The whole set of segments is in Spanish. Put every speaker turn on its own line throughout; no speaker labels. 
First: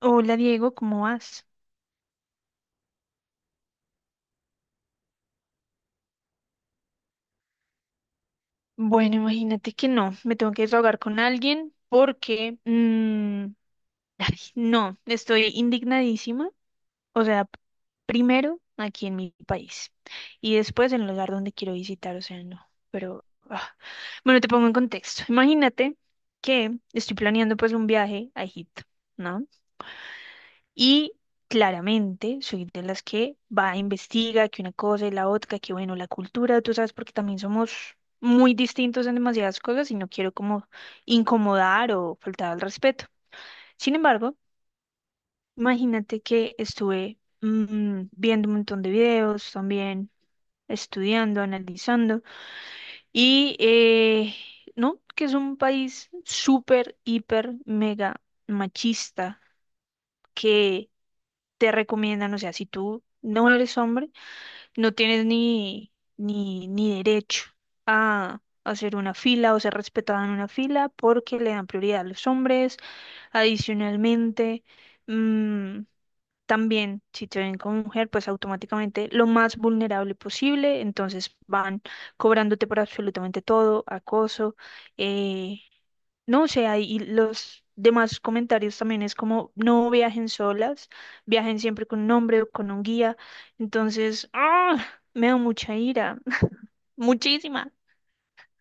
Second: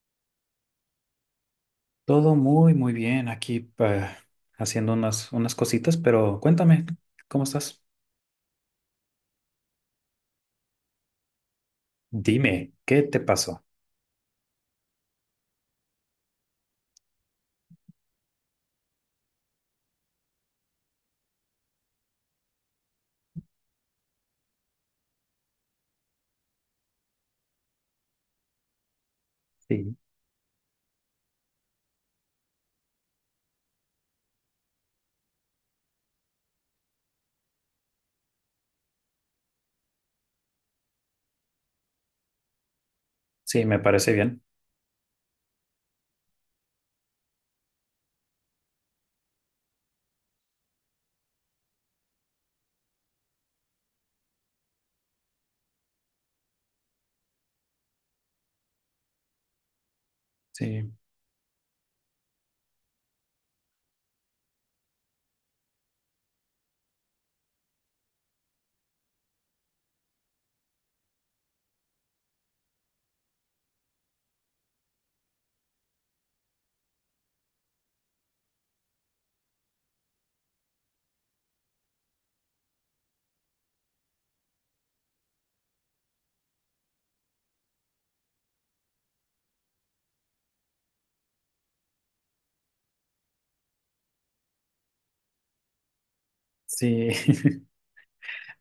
Hola Diego, ¿cómo vas?
Todo muy bien aquí haciendo unas cositas, pero cuéntame, ¿cómo estás?
Bueno, imagínate que no, me tengo que desahogar con alguien porque
Dime, ¿qué te pasó?
no, estoy indignadísima. O sea, primero aquí en mi país y después en el lugar donde quiero visitar, o sea, no. Pero ah. Bueno, te pongo en contexto. Imagínate que estoy planeando pues un viaje a Egipto, ¿no?
Sí.
Y claramente soy de las que va a investiga que una cosa y la otra, que bueno, la cultura, tú sabes, porque también somos muy distintos en demasiadas cosas y no quiero como incomodar o faltar al respeto.
Sí, me
Sin
parece
embargo,
bien.
imagínate que estuve viendo un montón de videos también, estudiando, analizando y no, que es un país súper, hiper, mega machista que
Sí,
te recomiendan, o sea, si tú no eres hombre, no tienes ni derecho a hacer una fila o ser respetado en una fila porque le dan prioridad a los hombres. Adicionalmente, mm, también si te ven como mujer, pues automáticamente lo más vulnerable posible, entonces van cobrándote por absolutamente todo, acoso, eh, no, o sea, y los demás comentarios también es como, no viajen solas, viajen siempre con un hombre o con un guía. Entonces, ¡ah! Me da mucha ira,
sí.
muchísima.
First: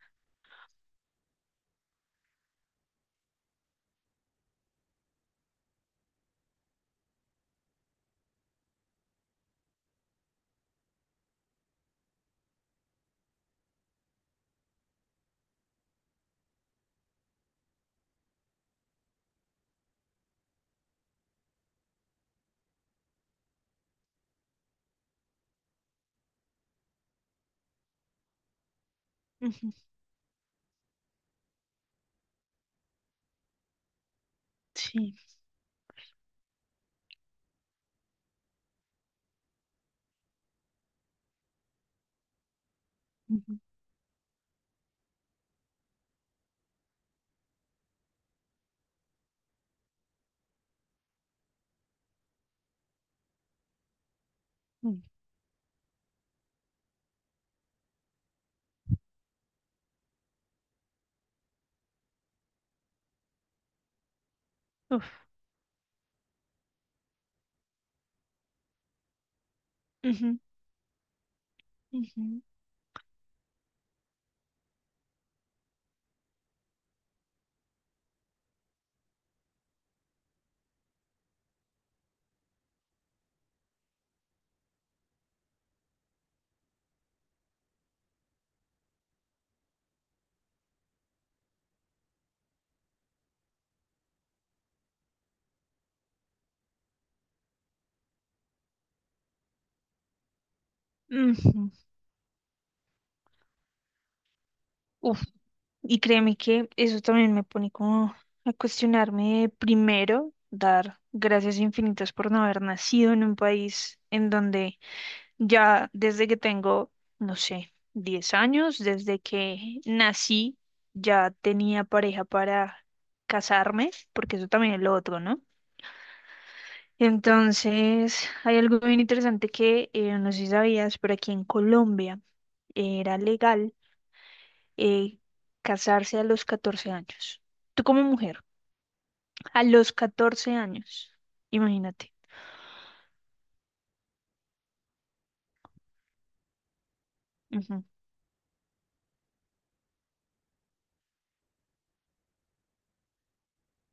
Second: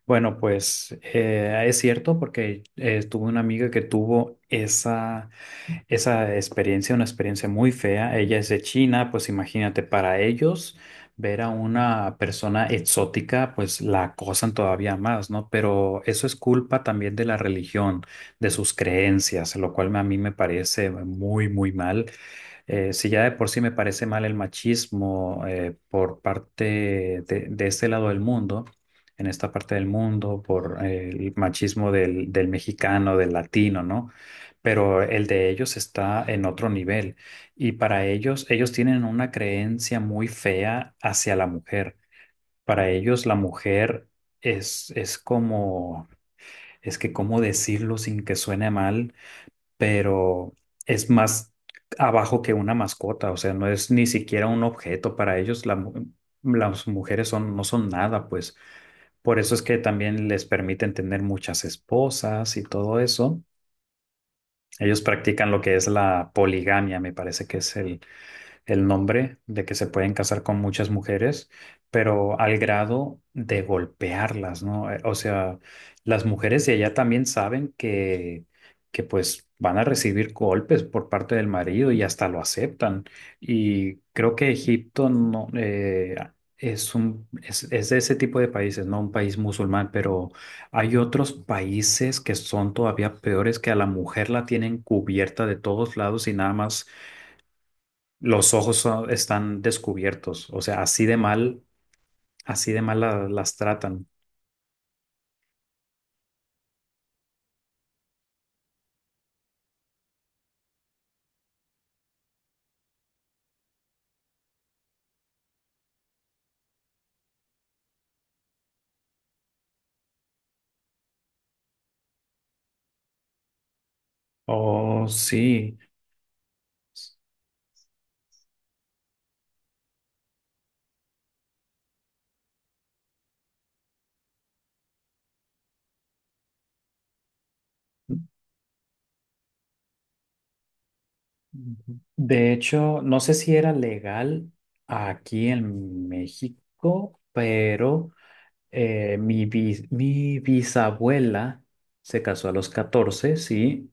Bueno, pues es cierto porque tuve una amiga que tuvo esa experiencia, una experiencia muy fea. Ella es de China, pues imagínate, para ellos ver a una persona exótica, pues la acosan todavía más, ¿no? Pero eso es culpa también de la religión, de sus creencias, lo cual a mí me parece muy mal. Si ya de por sí me parece mal el machismo por de este lado del mundo, en esta
Ujú.
parte del mundo, por el machismo del mexicano, del latino, ¿no? Pero
Sí.
el de ellos está en otro nivel y para ellos, ellos tienen una creencia muy fea hacia la mujer. Para ellos la
Ujú,
mujer es como, es que cómo decirlo sin que suene mal pero es más abajo que una mascota, o sea, no es ni siquiera un
ujú.
objeto para ellos, las mujeres son, no son nada, pues por eso es que también les permiten tener muchas esposas y todo eso. Ellos
Uf.
practican lo que es la poligamia, me parece que es el nombre de que se pueden
Ujú,
casar con muchas mujeres, pero
ujú,
al grado de golpearlas, ¿no? O sea, las mujeres de allá también saben que pues van a recibir golpes por parte del marido y hasta lo aceptan. Y creo que Egipto no, es es de ese tipo de países, no un país musulmán, pero hay otros países que son todavía peores que a la mujer la tienen cubierta de todos lados y nada más los están descubiertos, o sea,
ujú.
así de mal las tratan.
Uf. Y créeme que eso también me pone como a cuestionarme primero, dar gracias infinitas por no haber nacido en un país en donde ya desde que tengo, no sé, 10 años, desde que nací, ya tenía pareja para casarme, porque eso también es lo
Oh,
otro, ¿no?
sí.
Entonces, hay algo bien interesante que no sé si sabías, pero aquí en Colombia era legal eh, casarse a los 14 años. Tú como mujer, a los 14 años, imagínate.
De hecho, no sé si era legal aquí en México,
Ujú.
pero mi bisabuela se casó a los 14, sí,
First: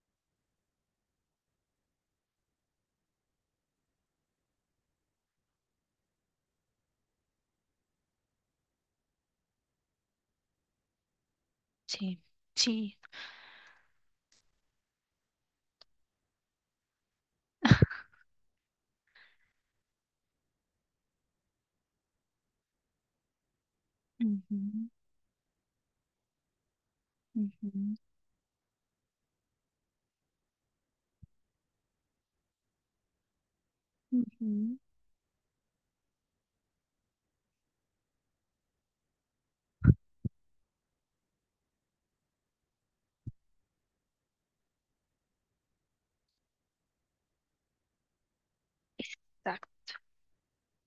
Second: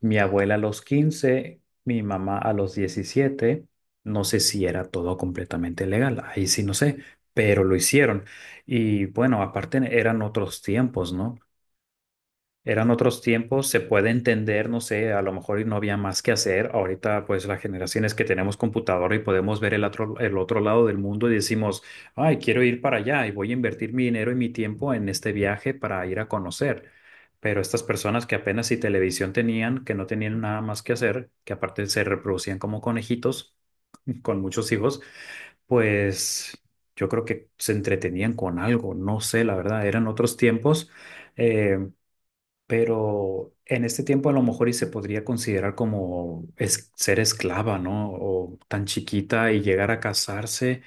mi abuela a los 15, mi mamá a los 17. No sé si era todo completamente legal, ahí sí no sé, pero lo hicieron. Y bueno, aparte eran otros tiempos, ¿no?
Sí,
Eran
sí.
otros tiempos, se puede entender, no sé, a lo mejor y no había más que hacer. Ahorita, pues, las generaciones que tenemos computadora y podemos ver el otro lado del mundo y decimos, ay, quiero ir para allá y voy a invertir mi dinero y mi
Ujú,
tiempo en este viaje para ir a conocer. Pero estas
ujú,
personas que apenas si televisión tenían, que no tenían nada más que hacer, que aparte se reproducían como conejitos con muchos
ujú.
hijos, pues yo creo que se entretenían con algo, no sé, la verdad, eran otros tiempos. Eh, pero en este tiempo a lo mejor y se podría considerar como ser esclava, ¿no? O tan chiquita y
Exacto.
llegar a casarse,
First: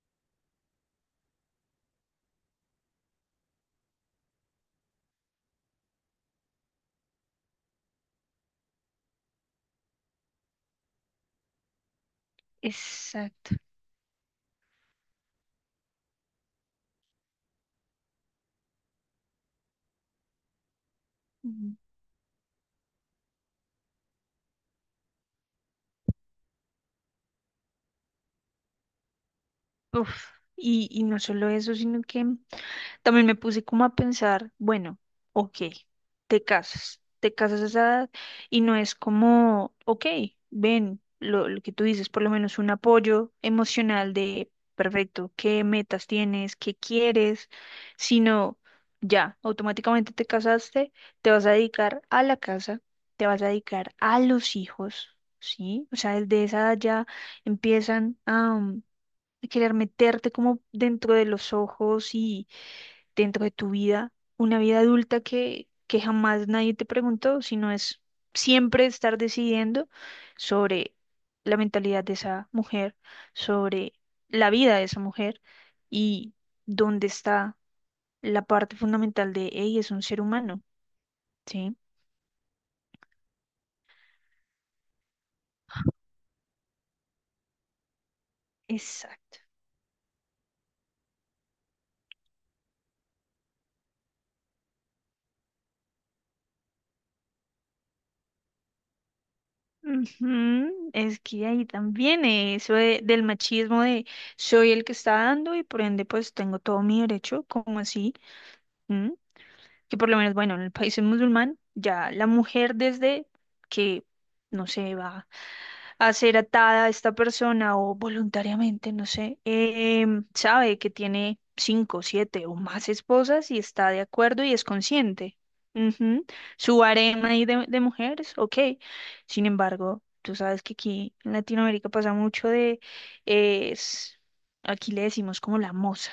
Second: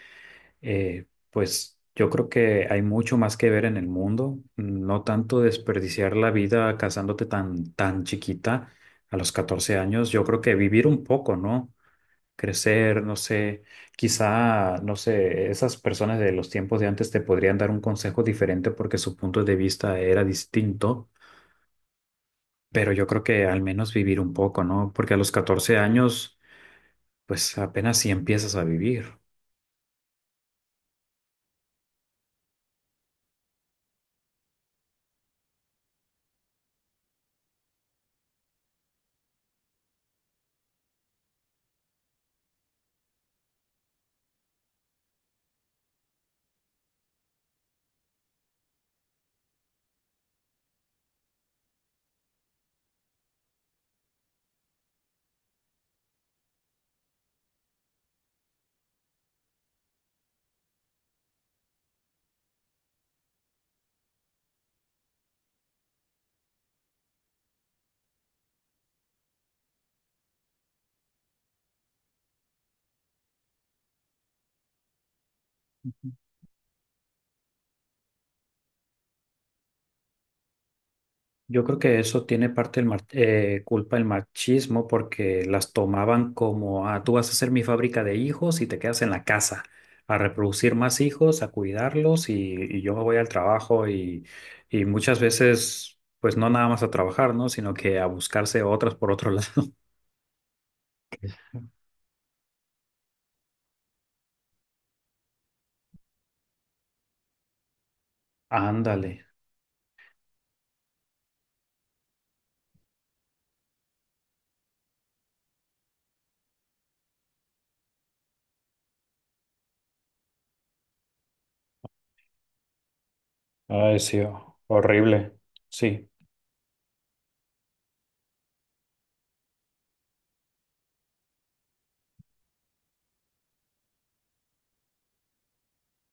pues yo creo que hay mucho más que ver en el mundo, no tanto desperdiciar la vida casándote tan chiquita a los 14 años, yo creo que vivir un poco, ¿no? Crecer, no
Exacto.
sé, quizá, no sé, esas personas de los tiempos de antes te podrían dar un consejo diferente porque su punto de vista era distinto
Ujú.
pero yo creo que al menos vivir un poco, ¿no? Porque a los 14 años, pues apenas si empiezas a vivir.
Uf, y no solo eso, sino que también me puse como a pensar, bueno, ok, te casas a esa edad y no es como, ok, ven, lo que tú dices, por lo menos un apoyo emocional de, perfecto, qué metas tienes, qué quieres, sino ya, automáticamente te casaste, te vas a dedicar a la casa, te vas a dedicar a los hijos, ¿sí? O sea, desde esa edad ya empiezan a querer meterte como dentro de los ojos dentro de tu vida, una vida adulta que jamás nadie te preguntó, sino es siempre estar decidiendo sobre la mentalidad de esa mujer, sobre la vida de esa mujer y dónde está la parte fundamental de ella, es un ser humano,
Yo
¿sí?
creo que eso tiene parte culpa el machismo porque las tomaban como, ah, tú vas a ser mi fábrica de hijos y te quedas en la
Exacto.
casa a reproducir más hijos, a cuidarlos y yo me voy al trabajo y muchas veces, pues no nada más a trabajar, ¿no? Sino que a buscarse otras por otro lado.
Ujú. Es que ahí también eso del machismo de soy el que está dando y por ende pues tengo todo mi derecho, ¿como así?
Ándale.
Que por lo menos, bueno, en el país musulmán, ya la mujer desde que, no sé, va a ser atada a esta persona o voluntariamente, no sé, sabe que tiene cinco, siete o más esposas y está
Ay,
de
sí,
acuerdo y es
horrible.
consciente.
Sí,
Ujú. Su harem ahí de mujeres, ok. Sin embargo, tú sabes que aquí en Latinoamérica pasa mucho es, aquí le decimos como la moza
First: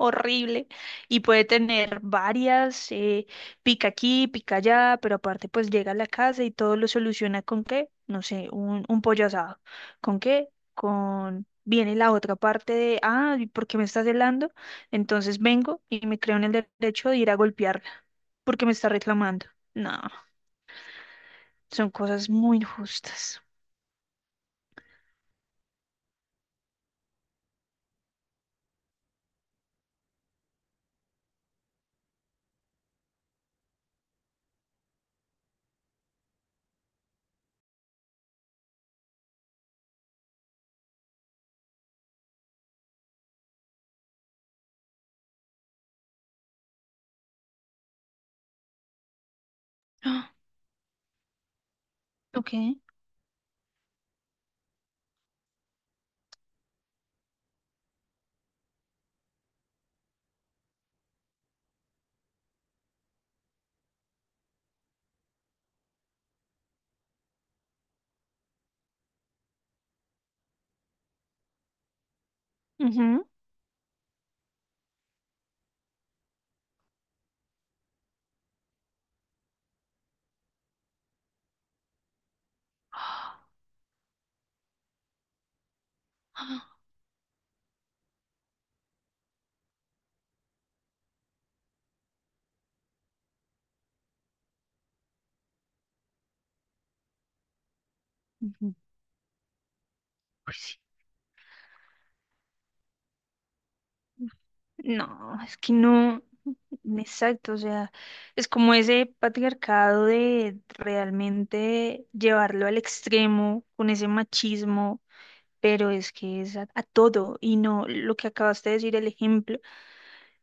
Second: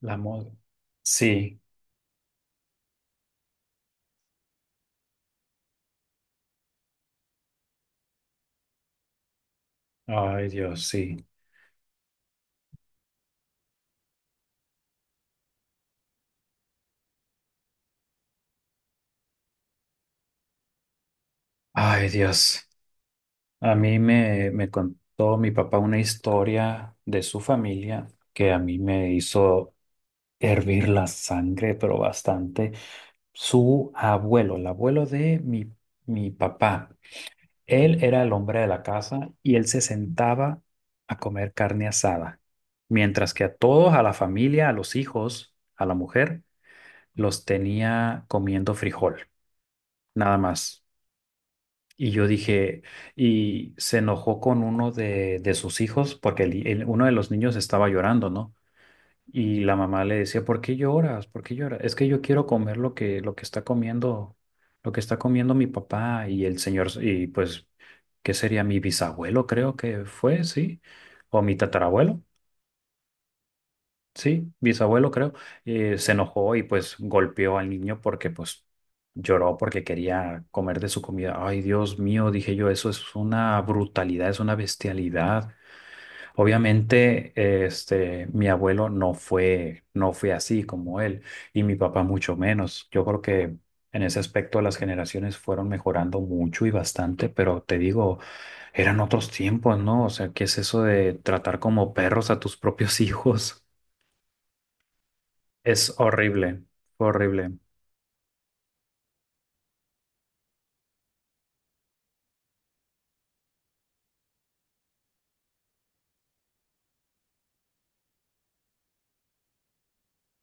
la moda.
y puede
Sí.
tener varias, pica aquí, pica allá, pero aparte pues llega a la casa y todo lo soluciona con qué, no sé, un pollo asado. ¿Con
Ay,
qué?
Dios, sí.
Viene la otra parte de, ¿y por qué me estás celando? Entonces vengo y me creo en el derecho de ir a golpearla porque me está reclamando. No, son
Ay,
cosas muy
Dios.
injustas.
A me contó mi papá una historia de su familia que a mí me hizo hervir la sangre, pero bastante. Su abuelo, el abuelo mi papá, él era el hombre de la casa y él se sentaba a comer carne asada, mientras que a todos, a la familia, a los hijos, a la mujer, los tenía comiendo frijol,
Ah,
nada más. Y yo
ok.
dije, y se enojó con uno de sus hijos porque uno de los niños estaba llorando, ¿no? Y la mamá le decía, ¿por qué lloras? ¿Por qué lloras? Es que yo quiero comer lo que está comiendo, lo que está comiendo mi papá y el señor, y pues, ¿qué sería mi bisabuelo? Creo que fue, sí, o mi tatarabuelo.
Ujú.
Sí, bisabuelo creo, se enojó y pues golpeó al niño porque pues lloró porque quería comer de su comida. Ay, Dios mío, dije yo, eso es una brutalidad, es una bestialidad.
Ah,
Obviamente, mi abuelo no fue así como él y mi papá mucho menos. Yo creo que en ese aspecto las generaciones fueron mejorando mucho y bastante, pero te digo,
ujú.
eran otros tiempos, ¿no? O sea, ¿qué
Pues
es
sí.
eso de tratar como perros a tus propios hijos?
No, es que
Es
no.
horrible,
Exacto, o
horrible.
sea, es como ese patriarcado de realmente llevarlo al extremo con ese machismo, pero es que es a todo y no lo que acabaste de decir, el ejemplo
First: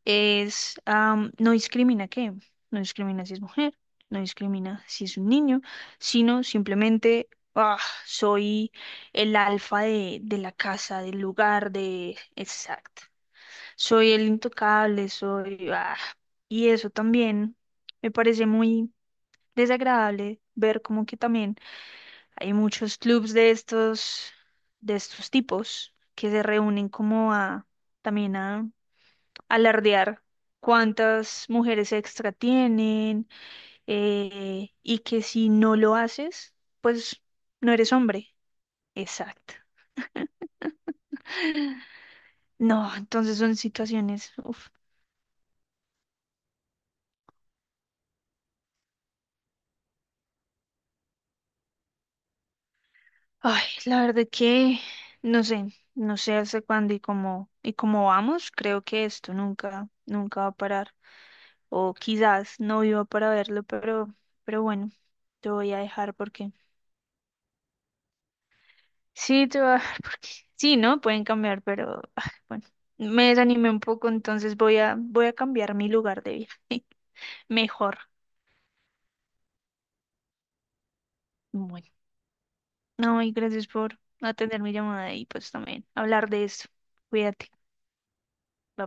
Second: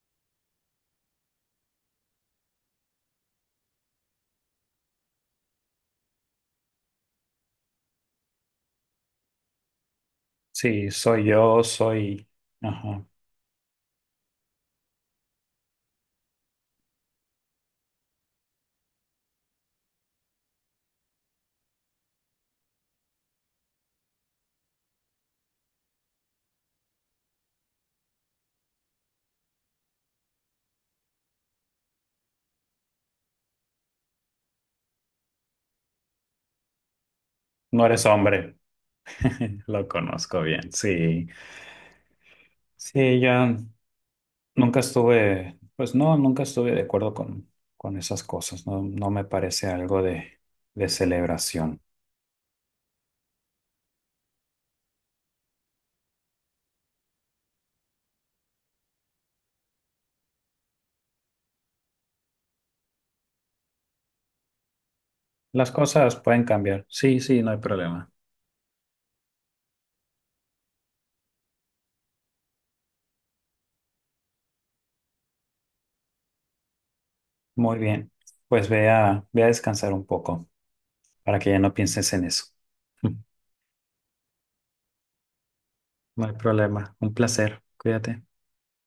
es no discrimina qué, no discrimina si es mujer, no discrimina si es un niño, sino simplemente ah, soy el alfa de la
Sí,
casa, del
soy yo,
lugar.
soy...
Exacto.
Ajá.
Soy el intocable. Y eso también me parece muy desagradable ver como que también hay muchos clubs de estos, tipos que se reúnen como a también a alardear cuántas mujeres extra tienen y que si no lo haces, pues no
No
eres
eres
hombre.
hombre.
Exacto.
Lo conozco bien, sí.
No,
Sí,
entonces son
ya
situaciones. Uf.
nunca estuve, pues no, nunca estuve de acuerdo con esas cosas. No, no me parece algo de celebración.
Ay, la verdad que no sé, no sé hasta cuándo y cómo vamos, creo que esto nunca, nunca va a parar. O quizás no viva para verlo, pero, bueno, te
Las
voy a dejar
cosas pueden
porque
cambiar. Sí, sí, no hay problema.
sí, te voy a dejar porque sí, ¿no? Pueden cambiar, pero bueno, me desanimé un poco, entonces voy a cambiar mi lugar de viaje.
Muy
Mejor.
bien. Pues ve ve a descansar un poco para que ya no
Bueno,
pienses en eso.
no, y gracias por atender mi llamada y pues también
No
hablar
hay
de esto.
problema. Un
Cuídate.
placer. Cuídate.
Bye.